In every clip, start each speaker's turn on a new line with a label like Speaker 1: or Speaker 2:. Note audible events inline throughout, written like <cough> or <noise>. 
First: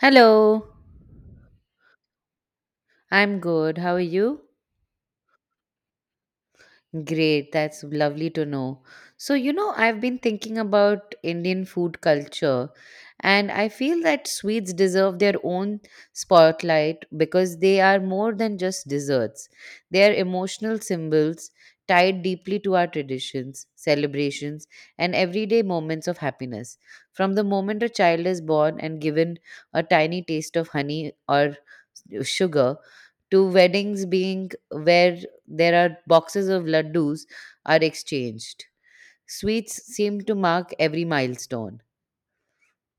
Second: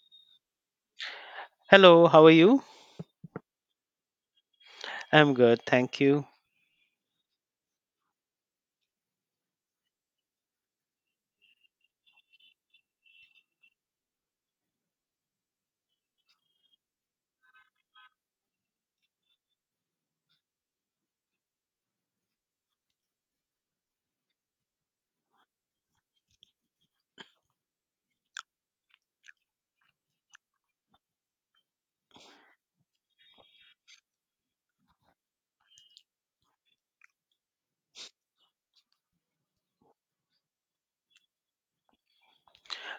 Speaker 1: Hello.
Speaker 2: Hello, how are you?
Speaker 1: I'm good. How are you?
Speaker 2: I'm good, thank you.
Speaker 1: Great. That's lovely to know. So, I've been thinking about Indian food culture, and I feel that sweets deserve their own spotlight because they are more than just desserts. They are emotional symbols tied deeply to our traditions, celebrations, and everyday moments of happiness. From the moment a child is born and given a tiny taste of honey or sugar to weddings being where there are boxes of laddus are exchanged. Sweets seem to mark every milestone.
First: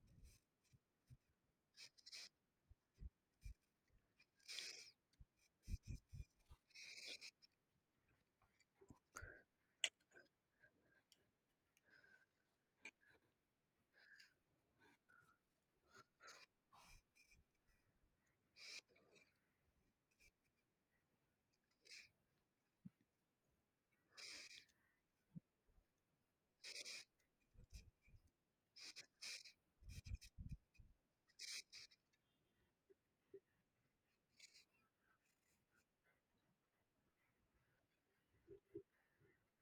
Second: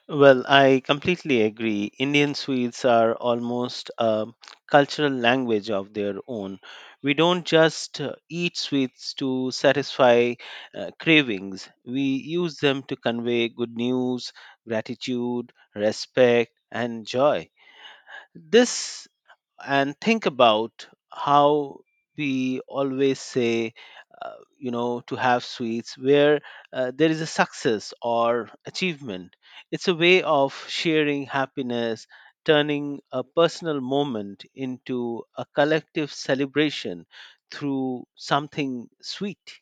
Speaker 2: Well, I completely agree. Indian sweets are almost a cultural language of their own. We don't just eat sweets to satisfy cravings, we use them to convey good news, gratitude, respect, and joy. This and think about how we always say uh, to have sweets where there is a success or achievement. It's a way of sharing happiness, turning a personal moment into a collective celebration through something sweet.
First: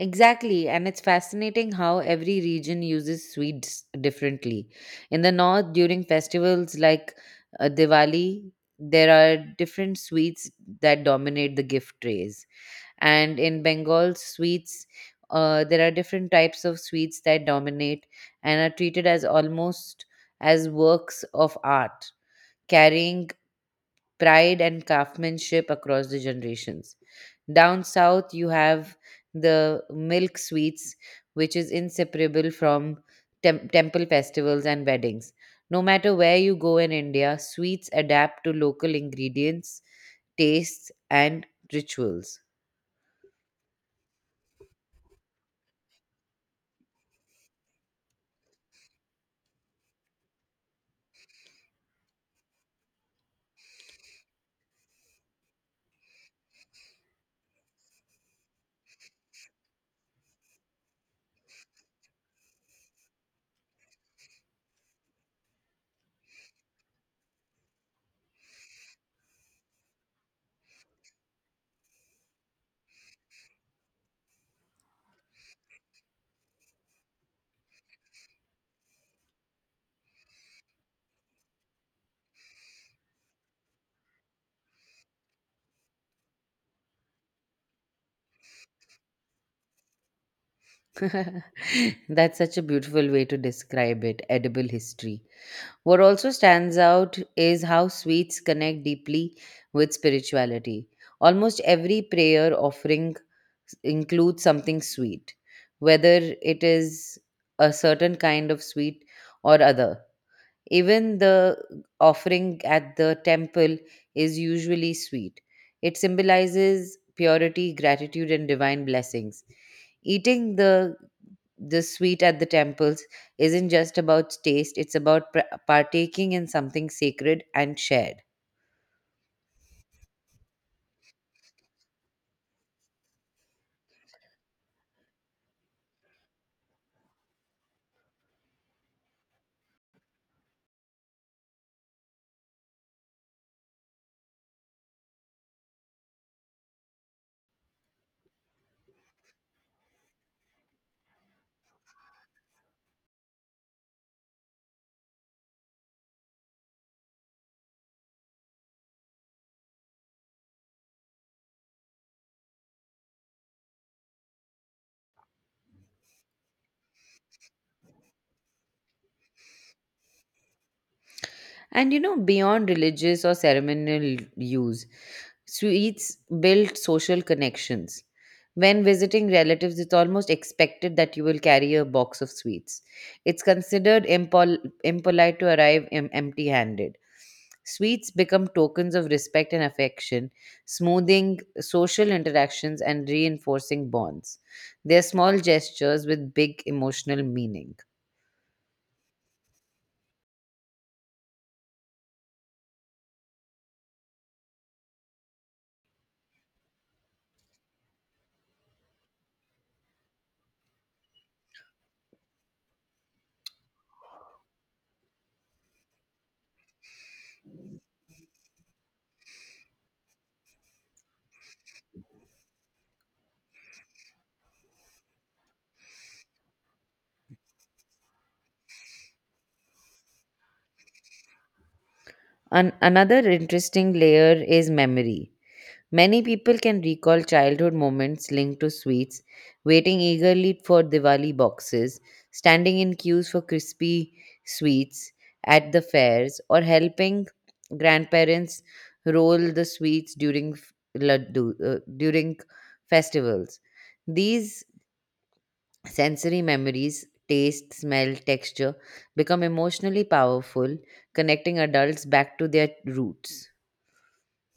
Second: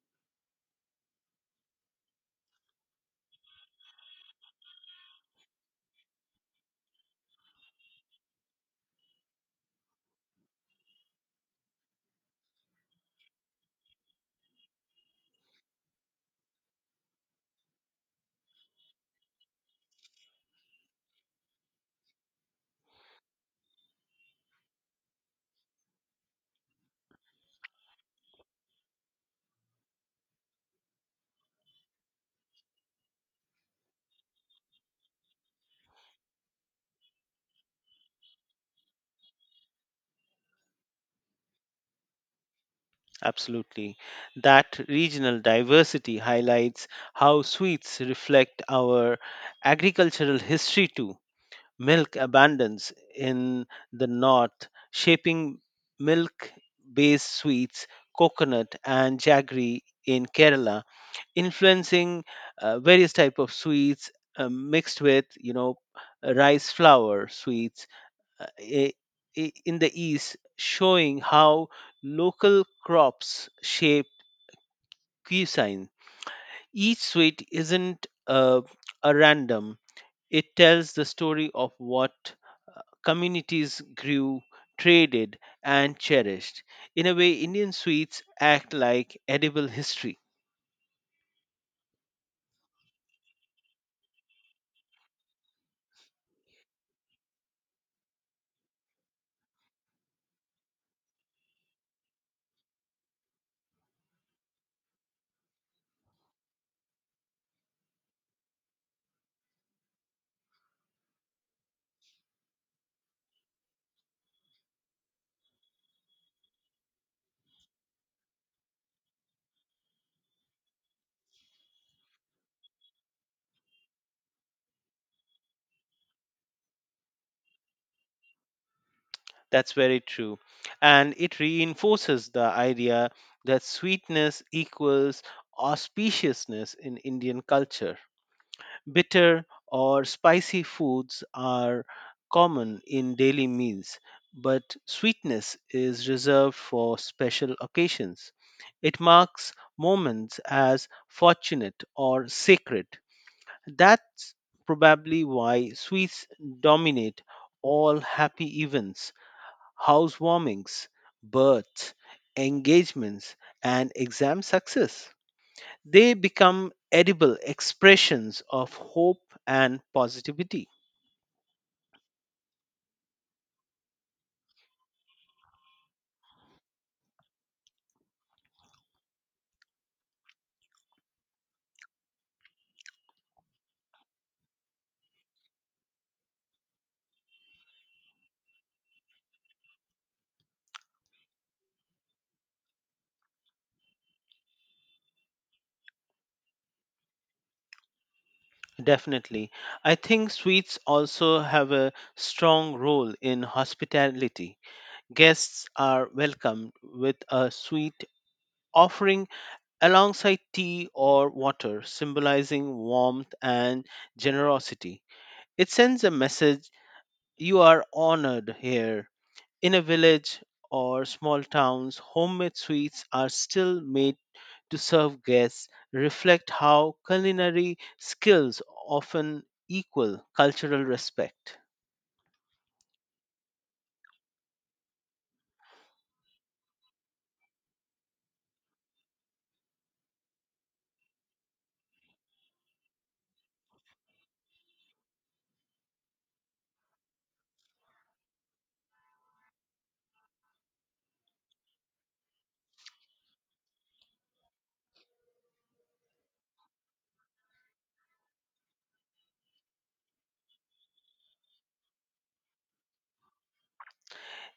Speaker 1: Exactly, and it's fascinating how every region uses sweets differently. In the north, during festivals like Diwali, there are different sweets that dominate the gift trays. And in Bengal sweets, there are different types of sweets that dominate and are treated as almost as works of art, carrying pride and craftsmanship across the generations. Down south you have the milk sweets, which is inseparable from temple festivals and weddings. No matter where you go in India, sweets adapt to local ingredients, tastes, and rituals.
Speaker 2: Absolutely, that regional diversity highlights how sweets reflect our agricultural history too. Milk abundance in the north, shaping milk based sweets, coconut, and jaggery in Kerala, influencing various type of sweets mixed with rice flour sweets, uh, i- in the east, showing how local crops shape cuisine. Each sweet isn't a random; it tells the story of what communities grew, traded, and cherished. In a way, Indian sweets act like edible history.
Speaker 1: <laughs> That's such a beautiful way to describe it, edible history. What also stands out is how sweets connect deeply with spirituality. Almost every prayer offering includes something sweet, whether it is a certain kind of sweet or other. Even the offering at the temple is usually sweet. It symbolizes purity, gratitude, and divine blessings. Eating the sweet at the temples isn't just about taste, it's about partaking in something sacred and shared.
Speaker 2: That's very true. And it reinforces the idea that sweetness equals auspiciousness in Indian culture. Bitter or spicy foods are common in daily meals, but sweetness is reserved for special occasions. It marks moments as fortunate or sacred. That's probably why sweets dominate all happy events, housewarmings, births, engagements, and exam success. They become edible expressions of hope and positivity.
Speaker 1: And beyond religious or ceremonial use, sweets build social connections. When visiting relatives, it's almost expected that you will carry a box of sweets. It's considered impolite to arrive empty handed. Sweets become tokens of respect and affection, smoothing social interactions and reinforcing bonds. They're small gestures with big emotional meaning.
Speaker 2: Definitely. I think sweets also have a strong role in hospitality. Guests are welcomed with a sweet offering alongside tea or water, symbolizing warmth and generosity. It sends a message: you are honored here. In a village or small towns, homemade sweets are still made to serve guests, reflect how culinary skills often equal cultural respect.
Speaker 1: Another interesting layer is memory. Many people can recall childhood moments linked to sweets, waiting eagerly for Diwali boxes, standing in queues for crispy sweets at the fairs, or helping grandparents roll the sweets during laddu, during festivals. These sensory memories, taste, smell, texture, become emotionally powerful, connecting adults back to their roots.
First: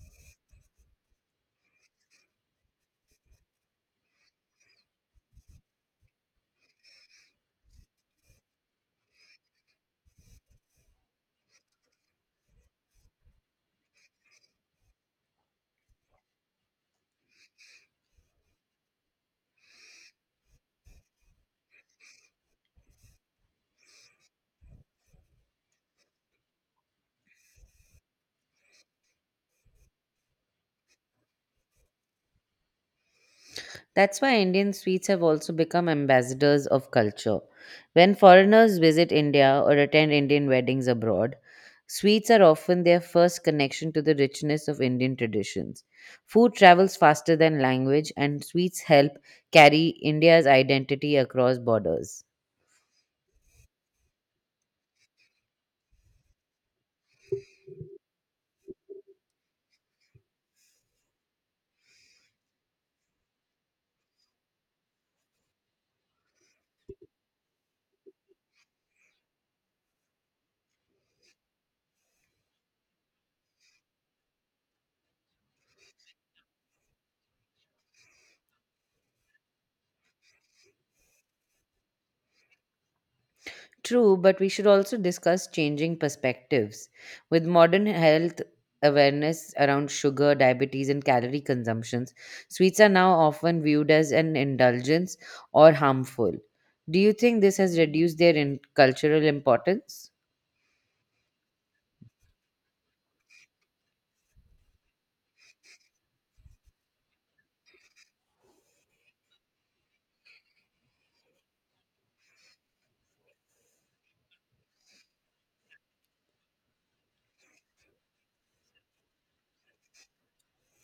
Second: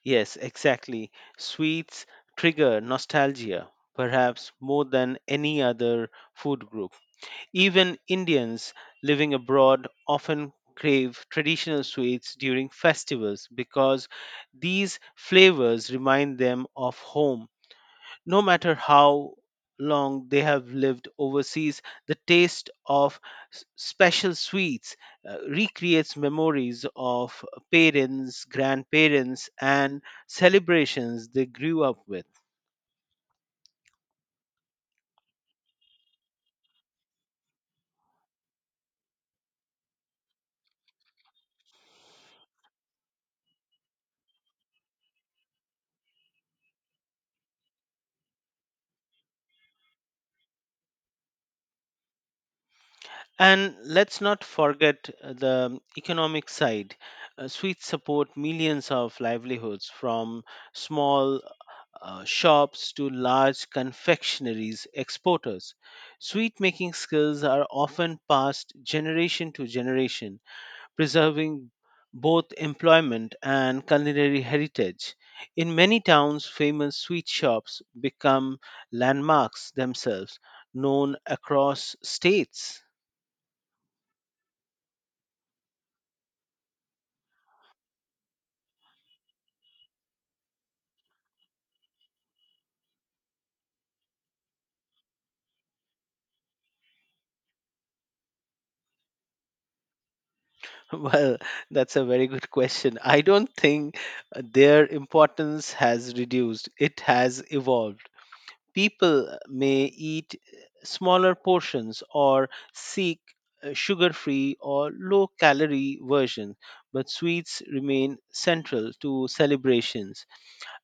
Speaker 2: Yes, exactly. Sweets trigger nostalgia, perhaps more than any other food group. Even Indians living abroad often crave traditional sweets during festivals because these flavors remind them of home. No matter how long they have lived overseas, the taste of special sweets recreates memories of parents, grandparents, and celebrations they grew up with.
Speaker 1: That's why Indian sweets have also become ambassadors of culture. When foreigners visit India or attend Indian weddings abroad, sweets are often their first connection to the richness of Indian traditions. Food travels faster than language, and sweets help carry India's identity across borders.
Speaker 2: And let's not forget the economic side. Sweets support millions of livelihoods, from small shops to large confectioneries exporters. Sweet making skills are often passed generation to generation, preserving both employment and culinary heritage. In many towns, famous sweet shops become landmarks themselves, known across states. <laughs>
Speaker 1: True, but we should also discuss changing perspectives. With modern health awareness around sugar, diabetes, and calorie consumptions, sweets are now often viewed as an indulgence or harmful. Do you think this has reduced their cultural importance?
Speaker 2: Well, that's a very good question. I don't think their importance has reduced, it has evolved. People may eat smaller portions or seek a sugar-free or low-calorie version, but sweets remain central to celebrations.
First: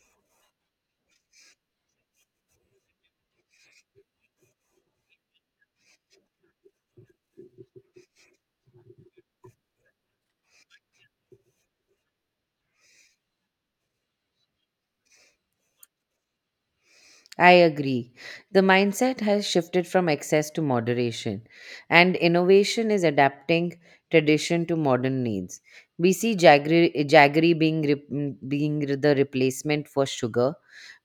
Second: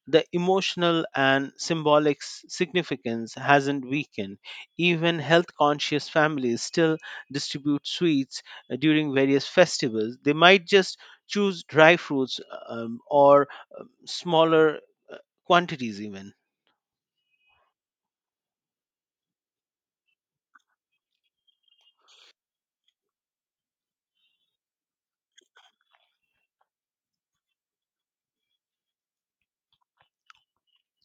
Speaker 2: The emotional and symbolic significance hasn't weakened. Even health-conscious families still distribute sweets during various festivals. They might just choose dry fruits, or smaller uh, quantities even.
Speaker 1: I agree. The mindset has shifted from excess to moderation, and innovation is adapting tradition to modern needs. We see jaggery being the replacement for sugar,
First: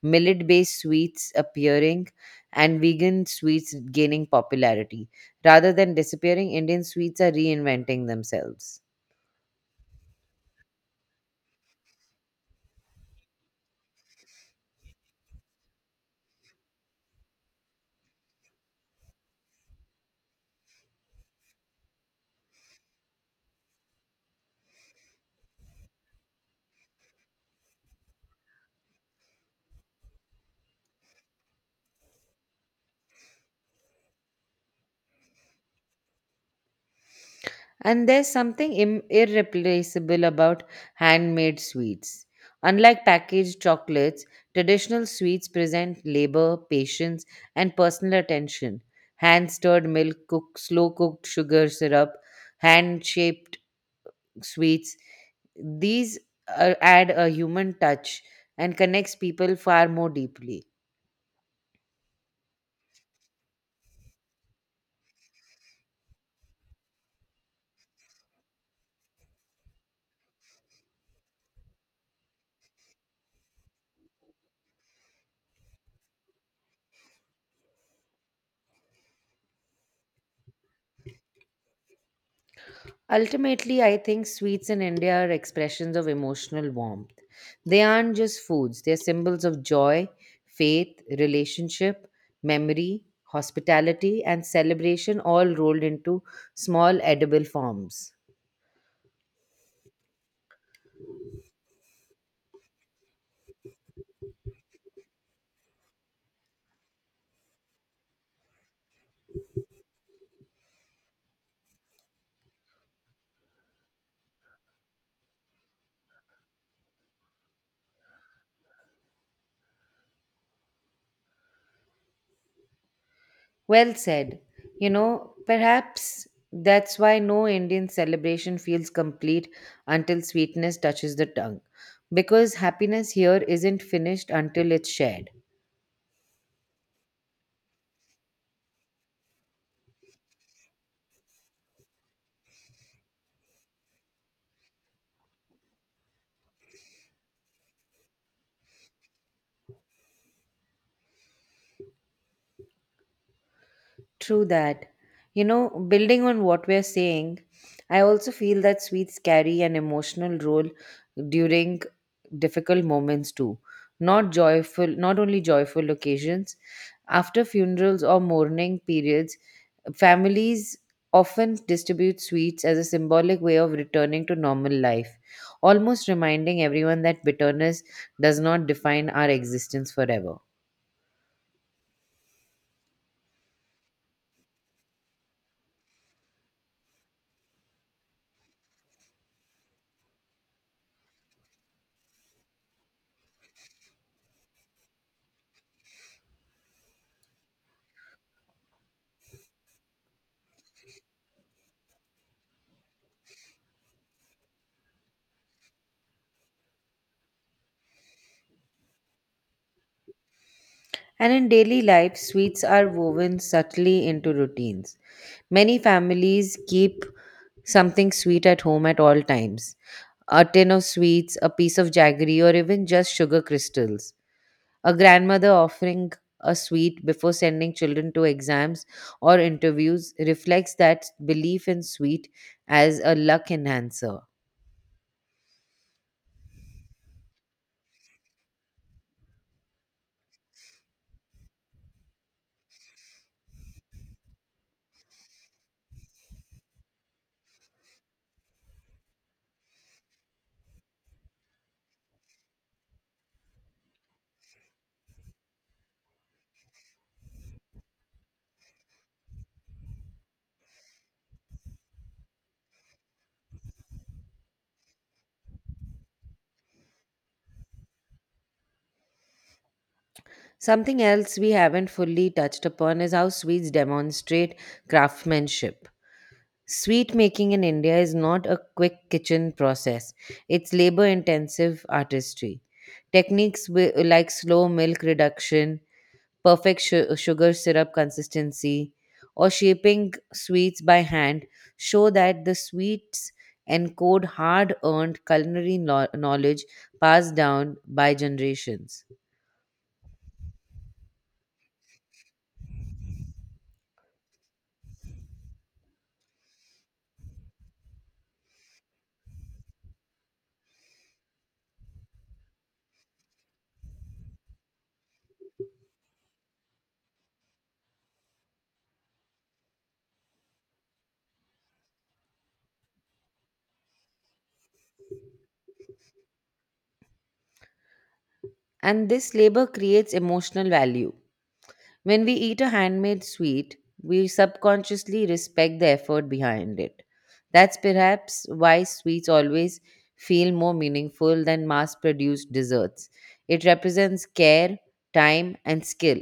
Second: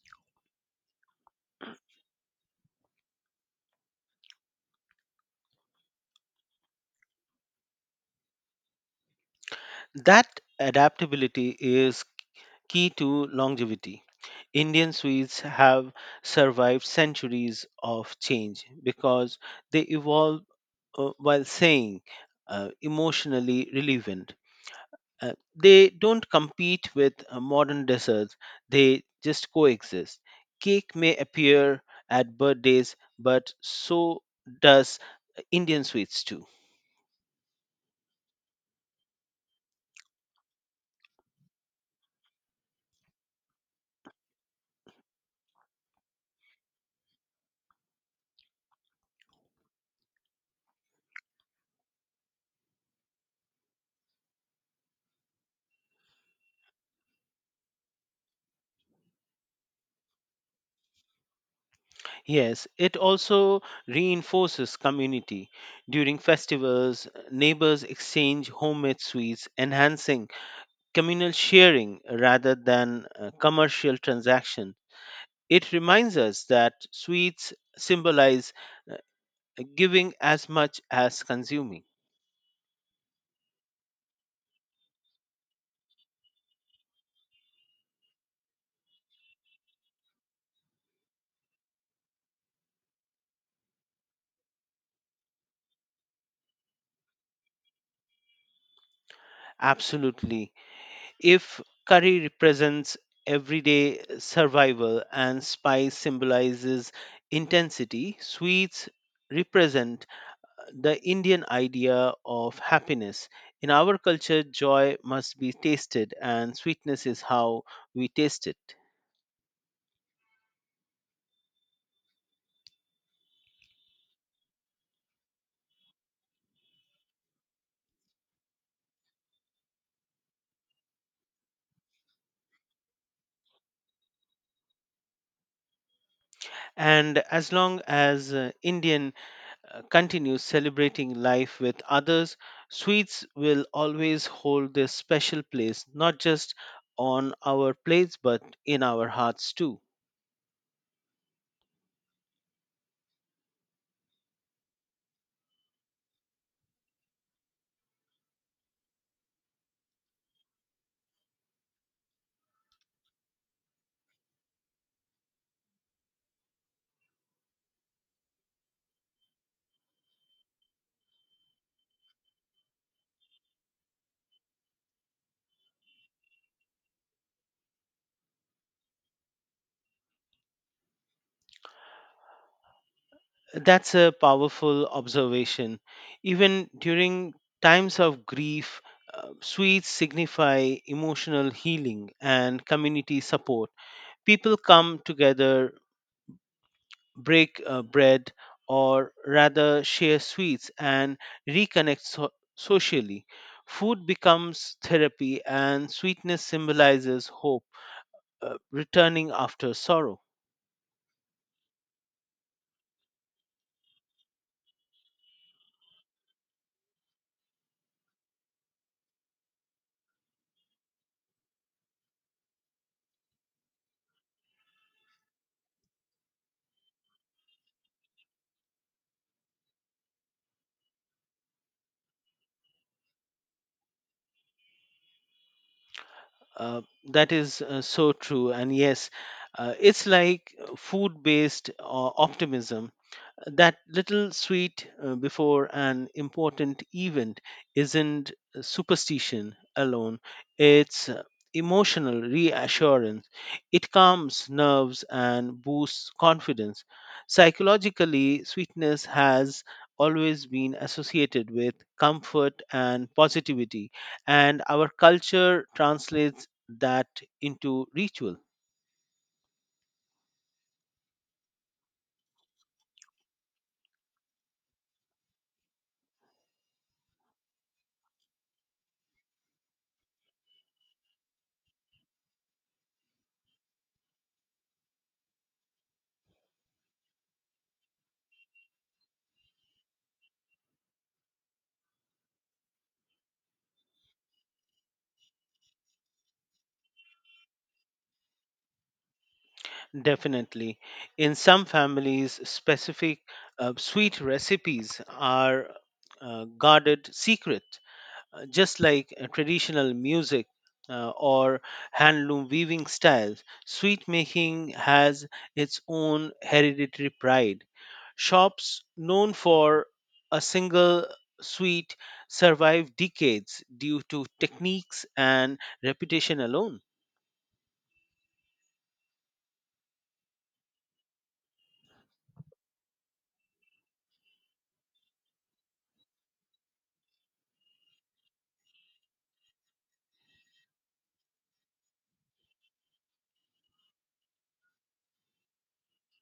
Speaker 1: millet based sweets appearing, and vegan sweets gaining popularity. Rather than disappearing, Indian sweets are reinventing themselves.
Speaker 2: That adaptability is key to longevity. Indian sweets have survived centuries of change because they evolve while staying emotionally relevant. They don't compete with modern desserts, they just coexist. Cake may appear at birthdays, but so does Indian sweets too.
Speaker 1: And there's something irreplaceable about handmade sweets. Unlike packaged chocolates, traditional sweets present labor, patience, and personal attention. Hand stirred milk, cooked, slow cooked sugar syrup, hand shaped sweets. These add a human touch and connects people far more deeply.
Speaker 2: Yes, it also reinforces community. During festivals, neighbors exchange homemade sweets, enhancing communal sharing rather than commercial transaction. It reminds us that sweets symbolize uh, giving as much as consuming.
Speaker 1: Ultimately, I think sweets in India are expressions of emotional warmth. They aren't just foods, they're symbols of joy, faith, relationship, memory, hospitality, and celebration, all rolled into small edible forms.
Speaker 2: Absolutely. If curry represents everyday survival and spice symbolizes intensity, sweets represent the Indian idea of happiness. In our culture, joy must be tasted, and sweetness is how we taste it.
Speaker 1: Well said. Perhaps that's why no Indian celebration feels complete until sweetness touches the tongue. Because happiness here isn't finished until it's shared.
Speaker 2: And as long as Indian continues celebrating life with others, sweets will always hold this special place, not just on our plates, but in our hearts too.
Speaker 1: True that. Building on what we're saying, I also feel that sweets carry an emotional role during difficult moments too. Not joyful, not only joyful occasions. After funerals or mourning periods, families often distribute sweets as a symbolic way of returning to normal life, almost reminding everyone that bitterness does not define our existence forever.
Speaker 2: That's a powerful observation. Even during times of grief, sweets signify emotional healing and community support. People come together, break bread, or rather share sweets and reconnect socially. Food becomes therapy, and sweetness symbolizes hope returning after sorrow.
Speaker 1: And in daily life, sweets are woven subtly into routines. Many families keep something sweet at home at all times: a tin of sweets, a piece of jaggery, or even just sugar crystals. A grandmother offering a sweet before sending children to exams or interviews reflects that belief in sweet as a luck enhancer.
Speaker 2: That is so true. And yes, it's like food based optimism. That little sweet before an important event isn't superstition alone. It's emotional reassurance. It calms nerves and boosts confidence. Psychologically, sweetness has always been associated with comfort and positivity, and our culture translates that into ritual.
Speaker 1: Something else we haven't fully touched upon is how sweets demonstrate craftsmanship. Sweet making in India is not a quick kitchen process, it's labor intensive artistry. Techniques like slow milk reduction, perfect sugar syrup consistency, or shaping sweets by hand show that the sweets encode hard earned culinary knowledge passed down by generations.
Speaker 2: Definitely. In some families, specific sweet recipes are guarded secret, just like traditional music or handloom weaving styles. Sweet making has its own hereditary pride. Shops known for a single sweet survive decades due to techniques and reputation alone.
Speaker 1: And this labor creates emotional value. When we eat a handmade sweet, we subconsciously respect the effort behind it. That's perhaps why sweets always feel more meaningful than mass produced desserts. It represents care, time, and skill.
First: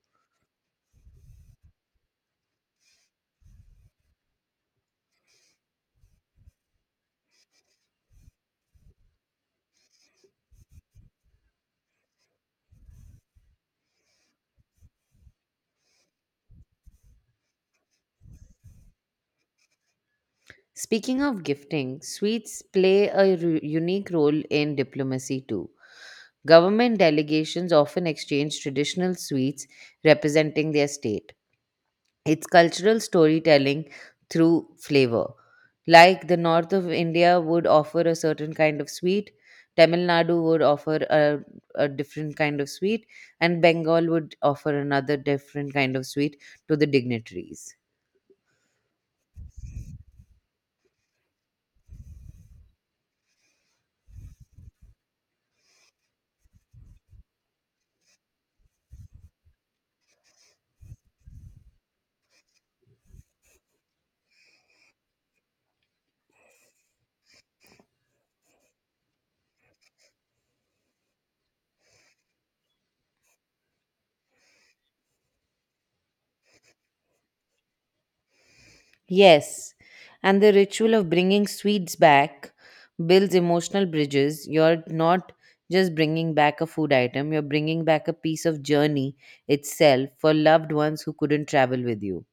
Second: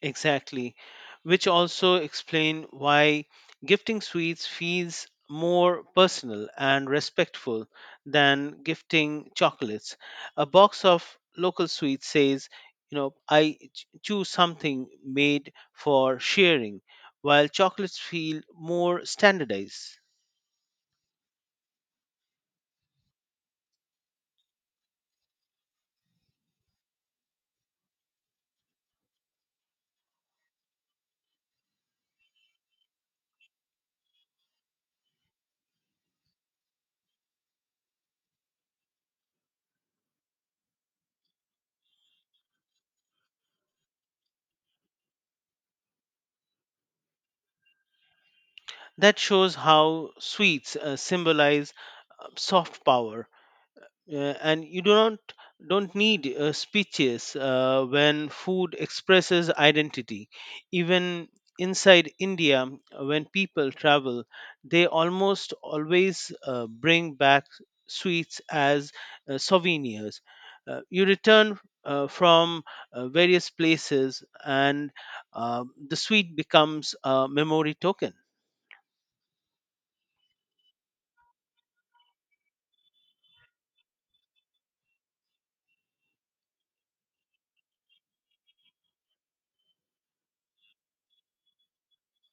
Speaker 2: Exactly, which also explain why gifting sweets feels more personal and respectful than gifting chocolates. A box of local sweets says, you know, I choose something made for sharing, while chocolates feel more standardized.
Speaker 1: Speaking of gifting, sweets play a unique role in diplomacy too. Government delegations often exchange traditional sweets representing their state. It's cultural storytelling through flavor. Like the north of India would offer a certain kind of sweet, Tamil Nadu would offer a different kind of sweet, and Bengal would offer another different kind of sweet to the dignitaries.
Speaker 2: That shows how sweets symbolize soft power, uh, and you do not don't need speeches when food expresses identity. Even inside india, when people travel, they almost always bring back sweets as souvenirs. You return from various places, and uh, the sweet becomes a memory token.
Speaker 1: Yes, and the ritual of bringing sweets back builds emotional bridges. You're not just bringing back a food item, you're bringing back a piece of journey itself for loved ones who couldn't travel with you.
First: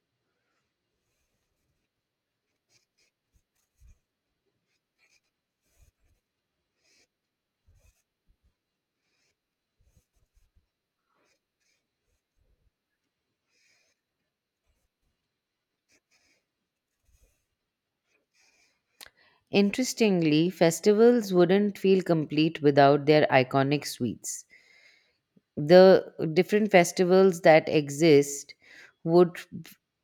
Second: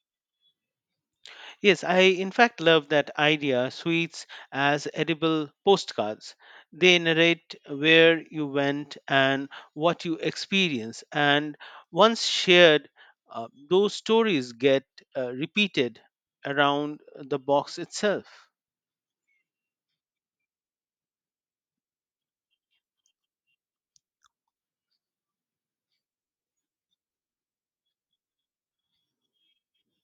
Speaker 2: Yes, I in fact love that idea, sweets as edible postcards. They narrate where you went and what you experienced, and once shared, those stories get repeated around the box itself.
Speaker 1: Interestingly, festivals wouldn't feel complete without their iconic sweets. The different festivals that exist would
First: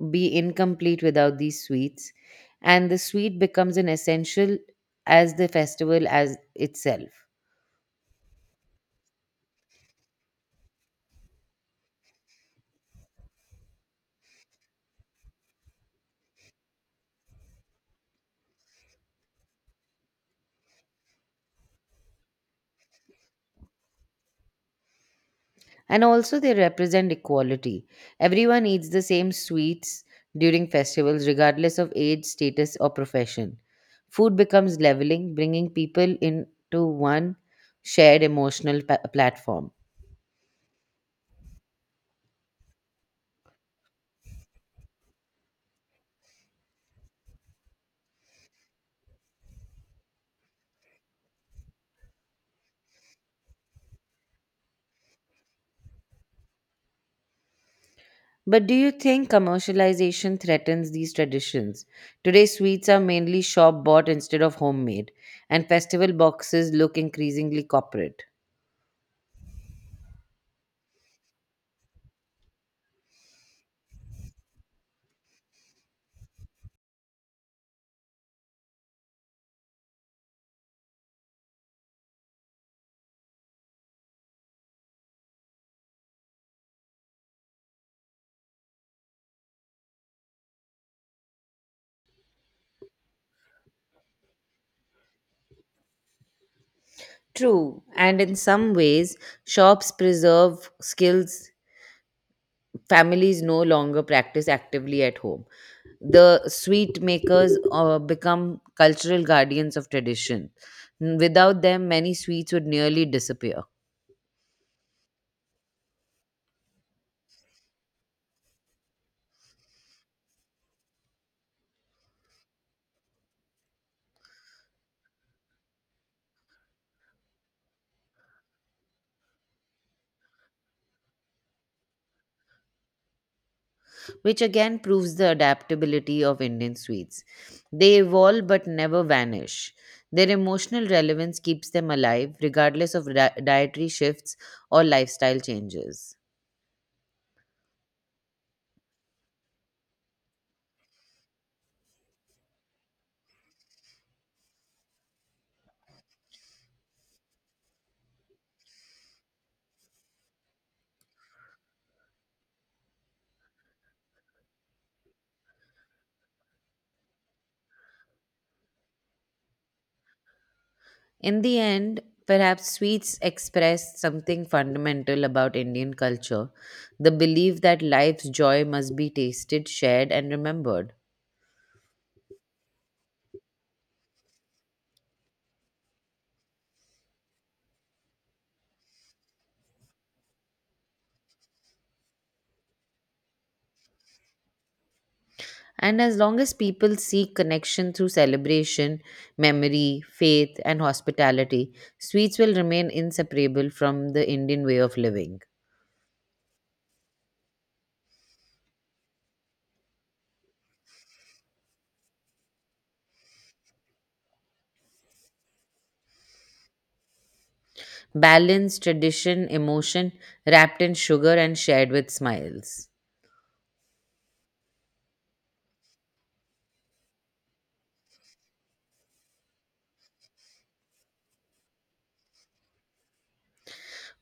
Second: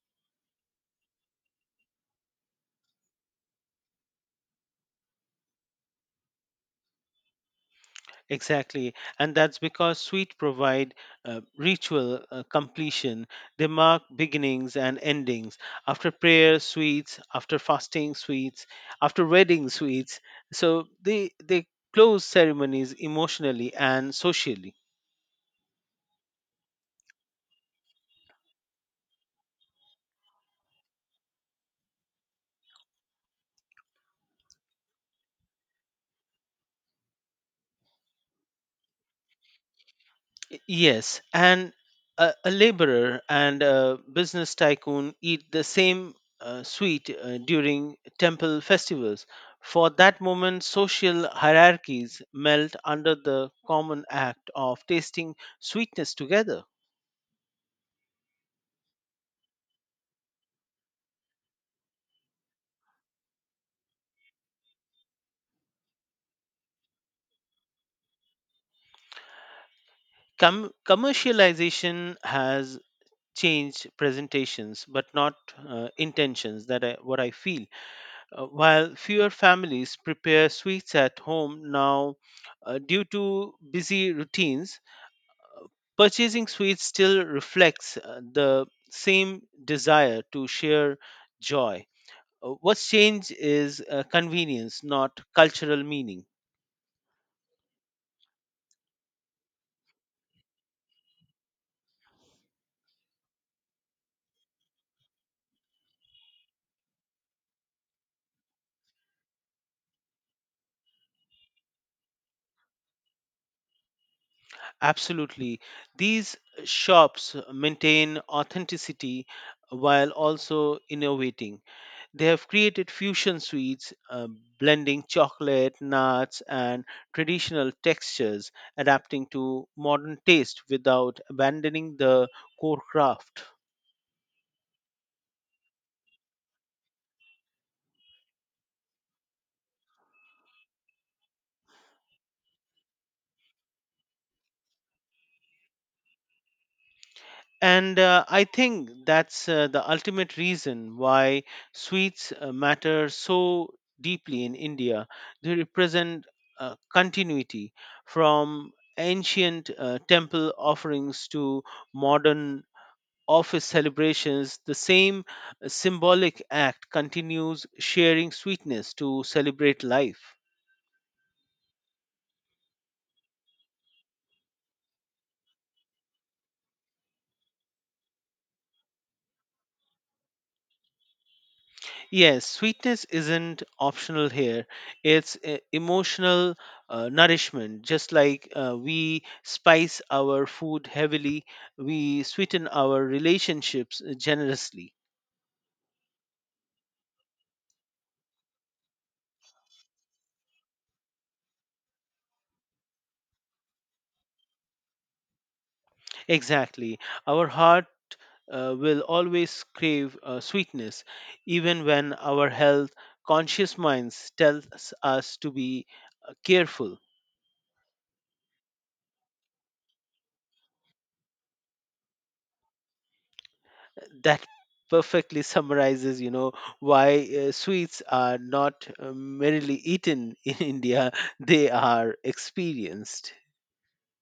Speaker 1: be incomplete without these sweets, and the sweet becomes an essential as the festival as itself.
Speaker 2: Exactly, and that's because sweet provide ritual completion. They mark beginnings and endings. After prayer, sweets. After fasting, sweets. After wedding, sweets. So they close ceremonies emotionally and socially.
Speaker 1: And also, they represent equality. Everyone eats the same sweets during festivals, regardless of age, status, or profession. Food becomes leveling, bringing people into one shared emotional platform.
Speaker 2: Yes, and a laborer and a business tycoon eat the same sweet during temple festivals. For that moment, social hierarchies melt under the common act of tasting sweetness together.
Speaker 1: But do you think commercialization threatens these traditions? Today, sweets are mainly shop bought instead of homemade, and festival boxes look increasingly corporate.
Speaker 2: Commercialization has changed presentations, but not intentions. That I, what I feel. While fewer families prepare sweets at home now due to busy routines, purchasing sweets still reflects the same desire to share joy. What's changed is convenience, not cultural meaning.
Speaker 1: True, and in some ways, shops preserve skills families no longer practice actively at home. The sweet makers become cultural guardians of tradition. Without them, many sweets would nearly disappear,
Speaker 2: Absolutely. These shops maintain authenticity while also innovating. They have created fusion sweets, blending chocolate, nuts, and traditional textures, adapting to modern taste without abandoning the core craft.
Speaker 1: which again proves the adaptability of Indian sweets. They evolve but never vanish. Their emotional relevance keeps them alive, regardless of dietary shifts or lifestyle changes.
Speaker 2: And I think that's the ultimate reason why sweets matter so deeply in India. They represent continuity from ancient temple offerings to modern office celebrations. The same symbolic act continues, sharing sweetness to celebrate life.
Speaker 1: In the end, perhaps sweets express something fundamental about Indian culture: the belief that life's joy must be tasted, shared, and remembered.
Speaker 2: Yes, sweetness isn't optional here, it's emotional nourishment. Just like we spice our food heavily, we sweeten our relationships generously.
Speaker 1: And as long as people seek connection through celebration, memory, faith, and hospitality, sweets will remain inseparable from the Indian way of living.
Speaker 2: Exactly. Our heart will always crave sweetness, even when our health conscious minds tells us to be careful.
Speaker 1: Balance, tradition, emotion, wrapped in sugar and shared with smiles.
Speaker 2: That perfectly <laughs> summarizes, you know, why sweets are not merely eaten in <laughs> India; they are experienced.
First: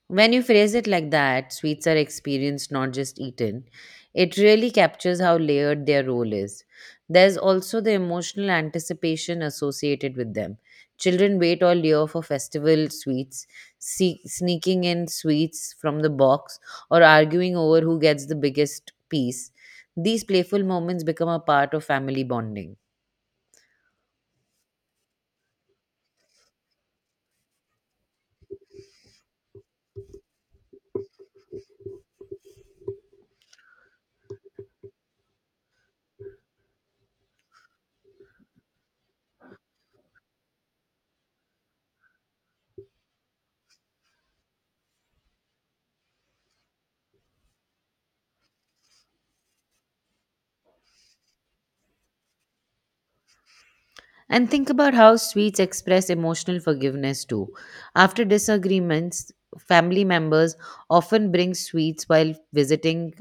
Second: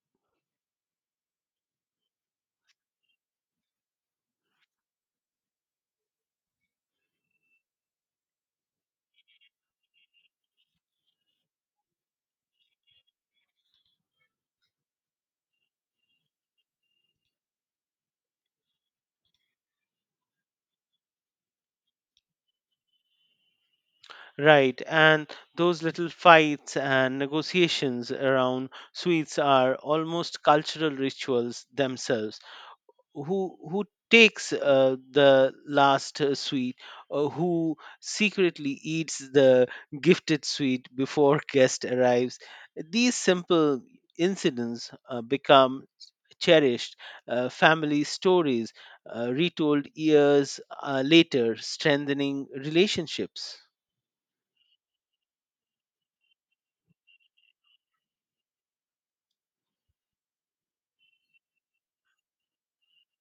Speaker 1: When you phrase it like that, sweets are experienced, not just eaten. It really captures how layered their role is. There's also the emotional anticipation associated with them. Children wait all year for festival sweets, sneaking in sweets from the box, or arguing over who gets the biggest piece. These playful moments become a part of family bonding.
Speaker 2: Right, and those little fights and negotiations around sweets are almost cultural rituals themselves. Who takes the last sweet, or who secretly eats the gifted sweet before <laughs> guest arrives? These simple incidents become cherished family stories retold years later, strengthening relationships.
Speaker 1: And think about how sweets express emotional forgiveness too. After disagreements, family members often bring sweets while visiting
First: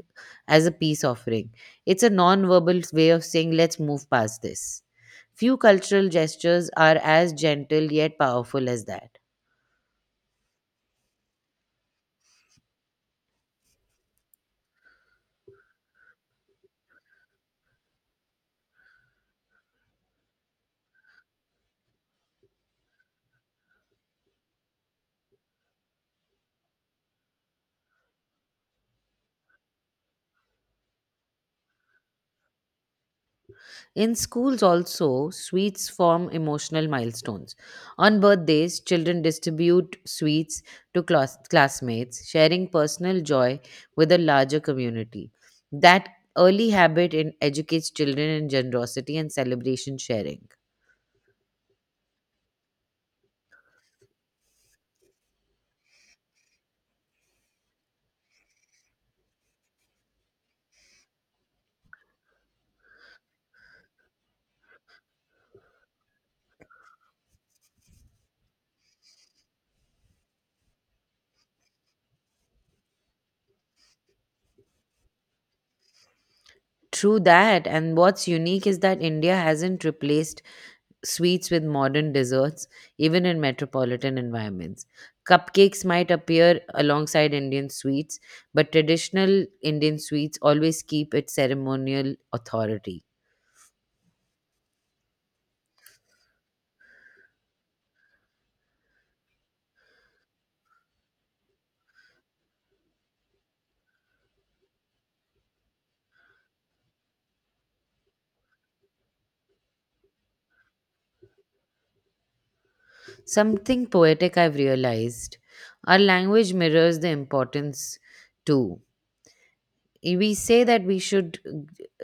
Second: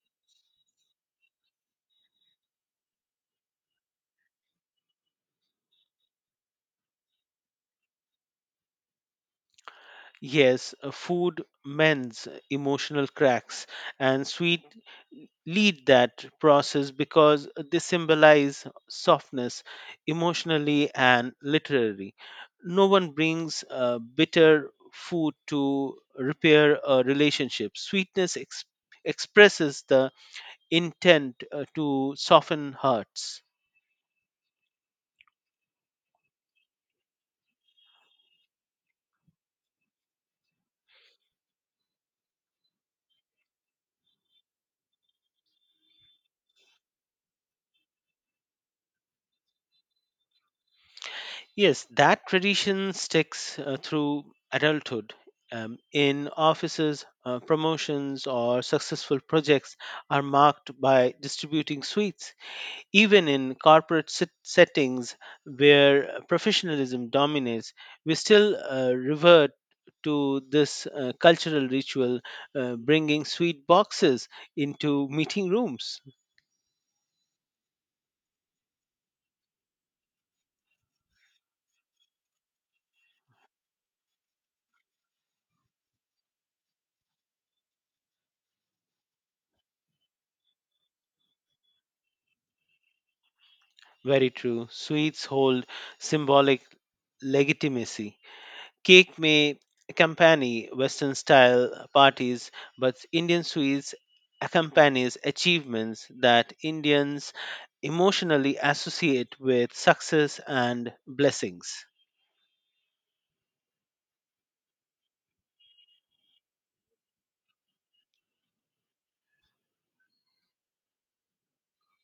Speaker 1: as a peace offering. It's a non-verbal way of saying, let's move past this. Few cultural gestures are as gentle yet powerful as that.
Speaker 2: Yes, food mends emotional cracks, and sweet lead that process because they symbolize softness emotionally and literally. No one brings bitter food to repair a relationship. Sweetness expresses the intent to soften hearts.
Speaker 1: In schools, also, sweets form emotional milestones. On birthdays, children distribute sweets to classmates, sharing personal joy with a larger community. That early habit in educates children in generosity and celebration sharing.
Speaker 2: Yes, that tradition sticks through adulthood. In offices, promotions or successful projects are marked by distributing sweets. Even in corporate settings where professionalism dominates, we still revert to this cultural ritual, bringing sweet boxes into meeting rooms.
Speaker 1: True that, and what's unique is that India hasn't replaced sweets with modern desserts, even in metropolitan environments. Cupcakes might appear alongside Indian sweets, but traditional Indian sweets always keep its ceremonial authority.
Speaker 2: Very true. Sweets hold symbolic legitimacy. Cake may accompany Western style parties, but Indian sweets accompanies achievements that Indians emotionally associate with success and blessings.
Speaker 1: Something poetic I've realized: our language mirrors the importance too. We say that we should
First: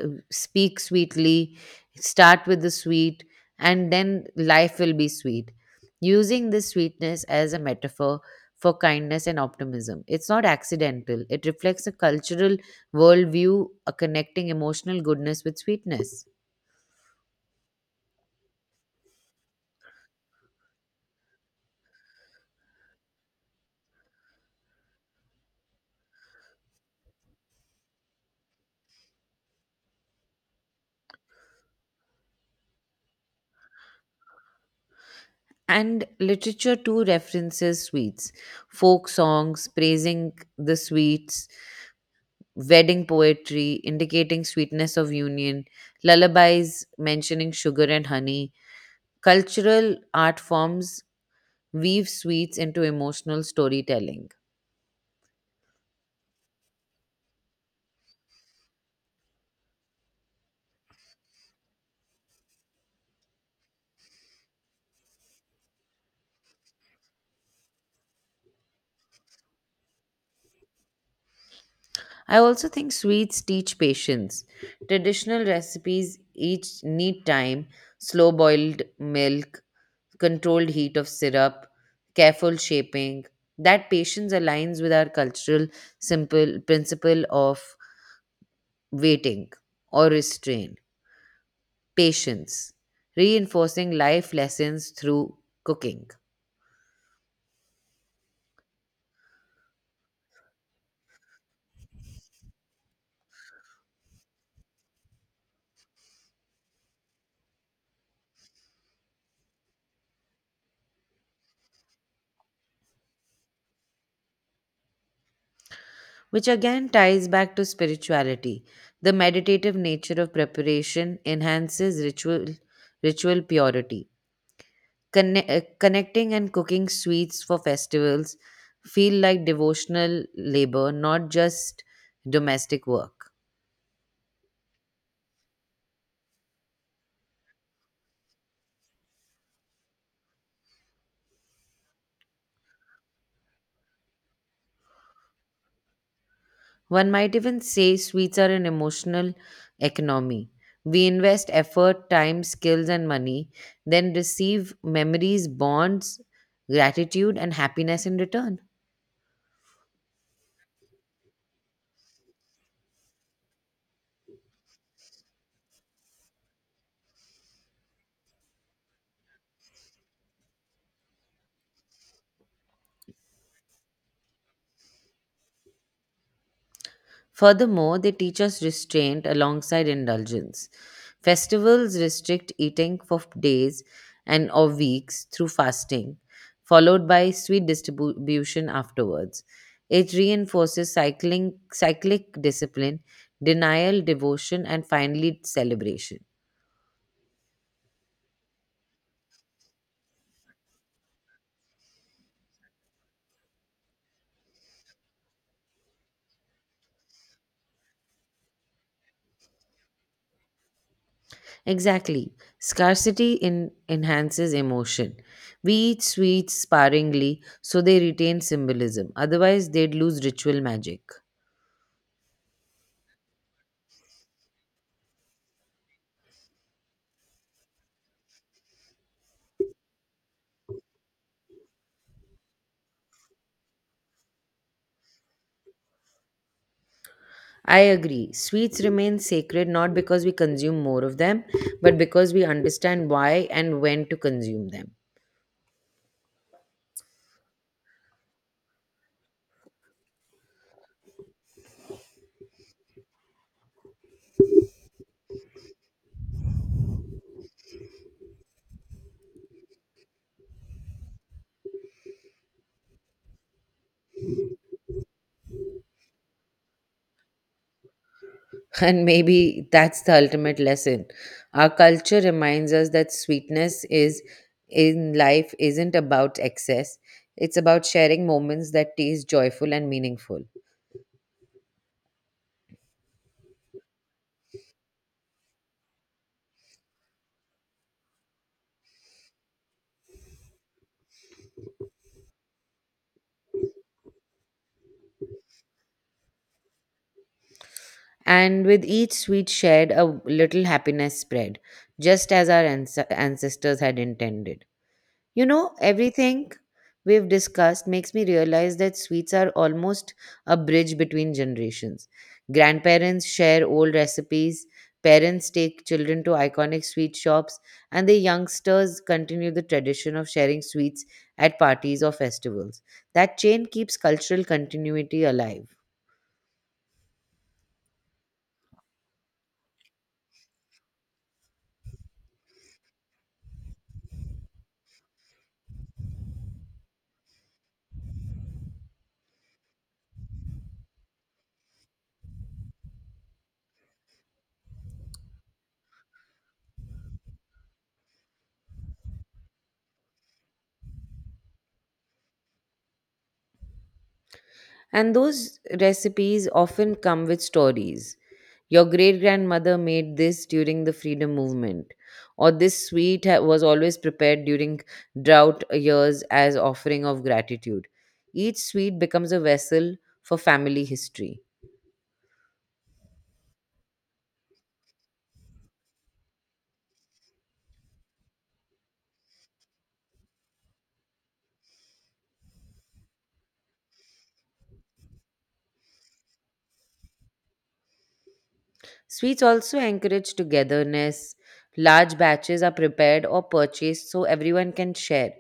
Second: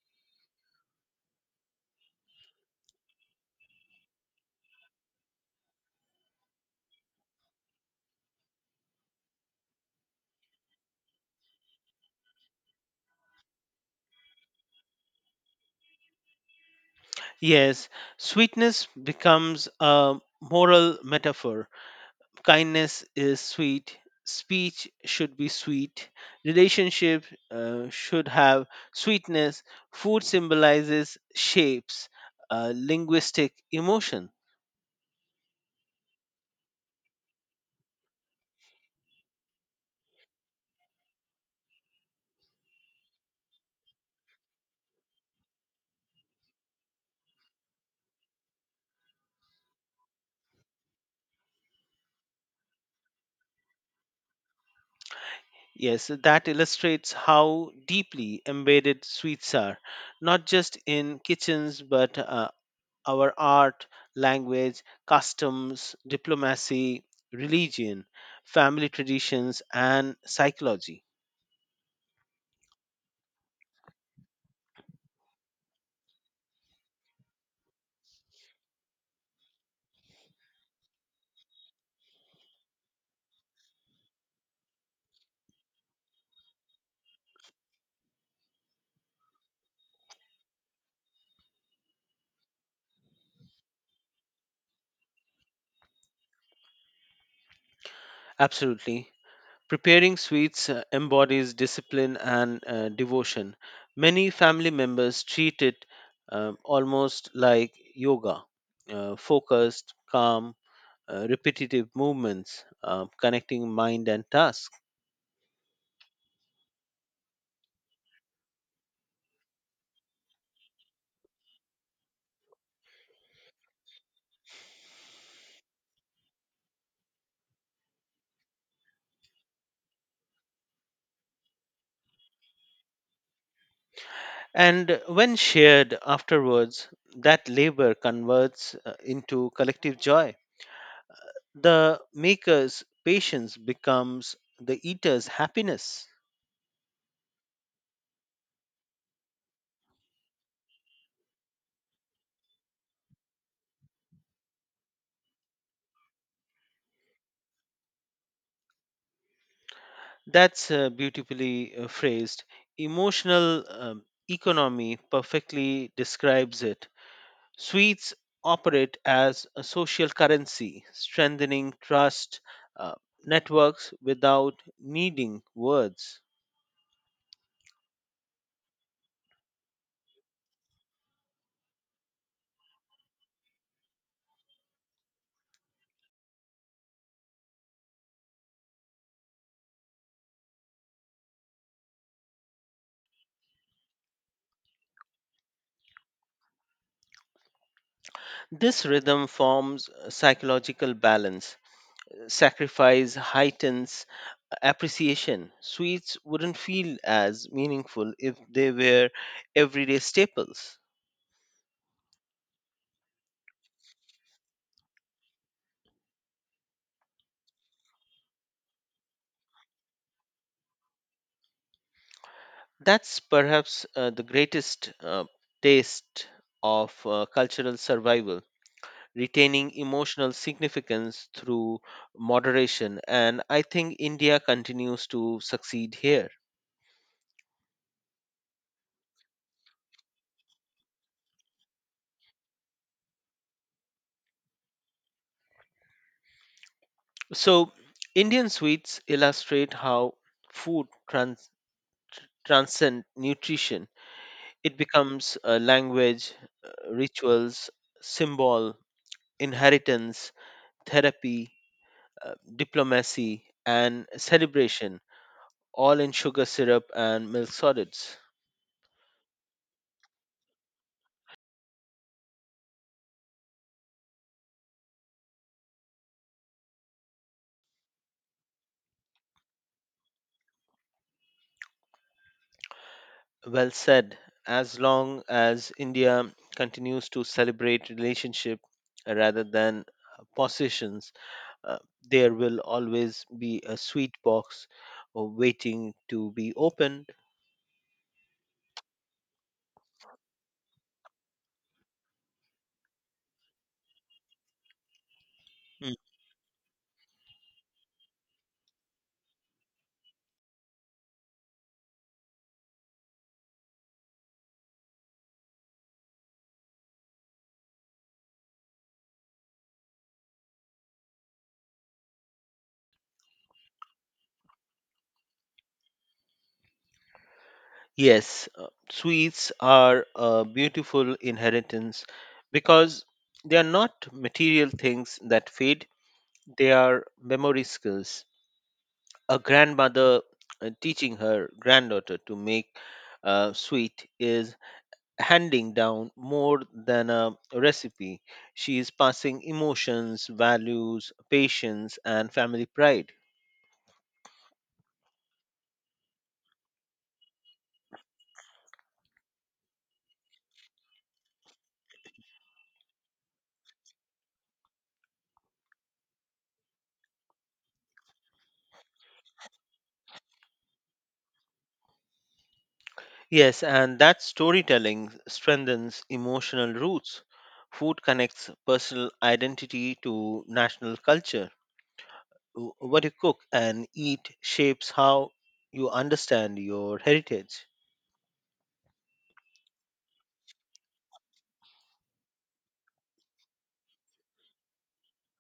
Speaker 1: speak sweetly, start with the sweet, and then life will be sweet. Using this sweetness as a metaphor for kindness and optimism. It's not accidental, it reflects a cultural worldview connecting emotional goodness with sweetness.
Speaker 2: Yes, sweetness becomes a moral metaphor. Kindness is sweet. Speech should be sweet. Relationship should have sweetness. Food symbolizes shapes, linguistic emotions.
Speaker 1: And literature too references sweets, folk songs praising the sweets, wedding poetry indicating sweetness of union, lullabies mentioning sugar and honey. Cultural art forms weave sweets into emotional storytelling.
Speaker 2: Yes, that illustrates how deeply embedded sweets are, not just in kitchens, but our art, language, customs, diplomacy, religion, family traditions, and psychology.
Speaker 1: I also think sweets teach patience. Traditional recipes each need time, slow boiled milk, controlled heat of syrup, careful shaping. That patience aligns with our cultural simple principle of waiting or restraint. Patience, reinforcing life lessons through cooking,
Speaker 2: Absolutely. Preparing sweets embodies discipline and devotion. Many family members treat it almost like yoga, focused, calm, repetitive movements, connecting mind and task.
Speaker 1: which again ties back to spirituality. The meditative nature of preparation enhances ritual purity. Connecting and cooking sweets for festivals feel like devotional labor, not just domestic work.
Speaker 2: And when shared afterwards, that labor converts into collective joy. The maker's patience becomes the eater's happiness.
Speaker 1: One might even say sweets are an emotional economy. We invest effort, time, skills, and money, then receive memories, bonds, gratitude, and happiness in return.
Speaker 2: That's beautifully phrased. Emotional economy perfectly describes it. Sweets operate as a social currency, strengthening trust uh, networks without needing words.
Speaker 1: Furthermore, they teach us restraint alongside indulgence. Festivals restrict eating for days and or weeks through fasting, followed by sweet distribution afterwards. It reinforces cyclic discipline, denial, devotion, and finally celebration.
Speaker 2: This rhythm forms a psychological balance. Sacrifice heightens appreciation. Sweets wouldn't feel as meaningful if they were everyday staples.
Speaker 1: Exactly. Scarcity enhances emotion. We eat sweets sparingly so they retain symbolism, otherwise, they'd lose ritual magic.
Speaker 2: That's perhaps the greatest taste of cultural survival, retaining emotional significance through moderation. And I think India continues to succeed here.
Speaker 1: I agree. Sweets remain sacred not because we consume more of them, but because we understand why and when to consume them.
Speaker 2: So, Indian sweets illustrate how food trans- transcend nutrition. It becomes a language, rituals, symbol, inheritance, therapy, diplomacy, and celebration, all in sugar syrup and milk solids.
Speaker 1: <laughs> And maybe that's the ultimate lesson. Our culture reminds us that sweetness is in life isn't about excess. It's about sharing moments that taste joyful and meaningful.
Speaker 2: Well said. As long as India continues to celebrate relationship rather than possessions, uh, there will always be a sweet box waiting to be opened.
Speaker 1: And with each sweet shared, a little happiness spread, just as our ancestors had intended. You know,
Speaker 2: Mm.
Speaker 1: everything we've discussed makes me realize that sweets are almost a bridge between generations. Grandparents share old recipes, parents take children to iconic sweet shops, and the youngsters continue the tradition of sharing sweets at parties or festivals. That chain keeps cultural continuity alive.
Speaker 2: Yes, sweets are a beautiful inheritance because they are not material things that fade, they are memory skills. A grandmother teaching her granddaughter to make sweet is handing down more than a recipe. She is passing emotions, values, patience, and family pride.
Speaker 1: And those recipes often come with stories: your great grandmother made this during the freedom movement, or this sweet was always prepared during drought years as offering of gratitude. Each sweet becomes a vessel for family history.
Speaker 2: Yes, and that storytelling strengthens emotional roots. Food connects personal identity to national culture. What you cook and eat shapes how you understand your heritage.
Speaker 1: Sweets also encourage togetherness. Large batches are prepared or purchased so everyone can share.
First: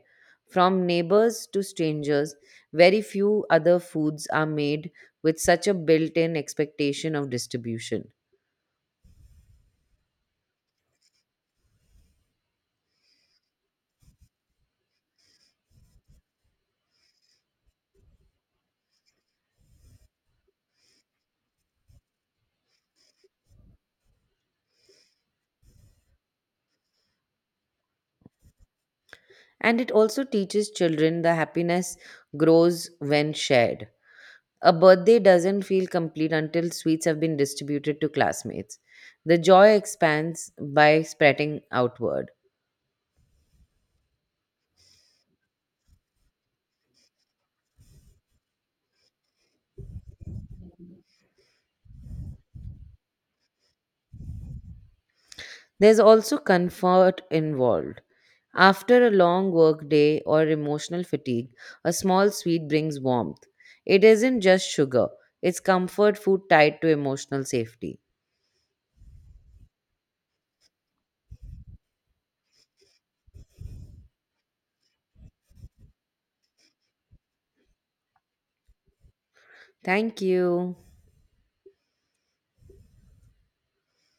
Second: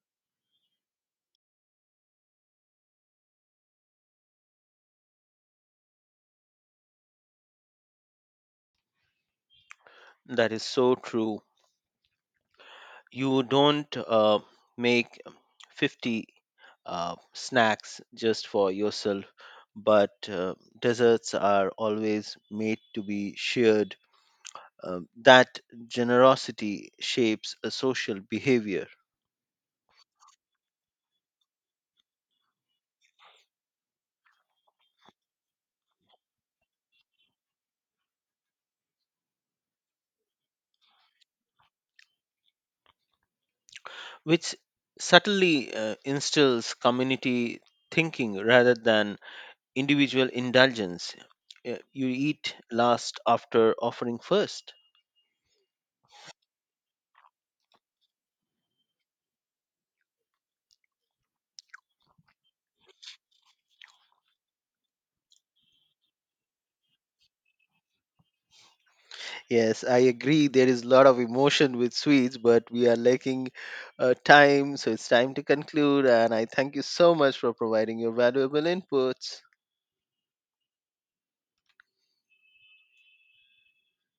Speaker 1: From neighbors to strangers, very few other foods are made with such a built in expectation of distribution.
Speaker 2: That is so true. You don't make 50 snacks just for yourself, but desserts are always made to be shared. That generosity shapes a social behavior,
Speaker 1: And it also teaches children the happiness grows when shared. A birthday doesn't feel complete until sweets have been distributed to classmates. The joy expands by spreading outward.
Speaker 2: which subtly instills community thinking rather than individual indulgence. You eat last after offering first.
Speaker 1: There's also comfort involved. After a long work day or emotional fatigue, a small sweet brings warmth. It isn't just sugar, it's comfort food tied to emotional safety.
Speaker 2: Yes, I agree. There is a lot of emotion with sweets, but we are lacking time, so it's time to conclude. And I thank you so much for providing your valuable inputs.
Speaker 1: Thank you.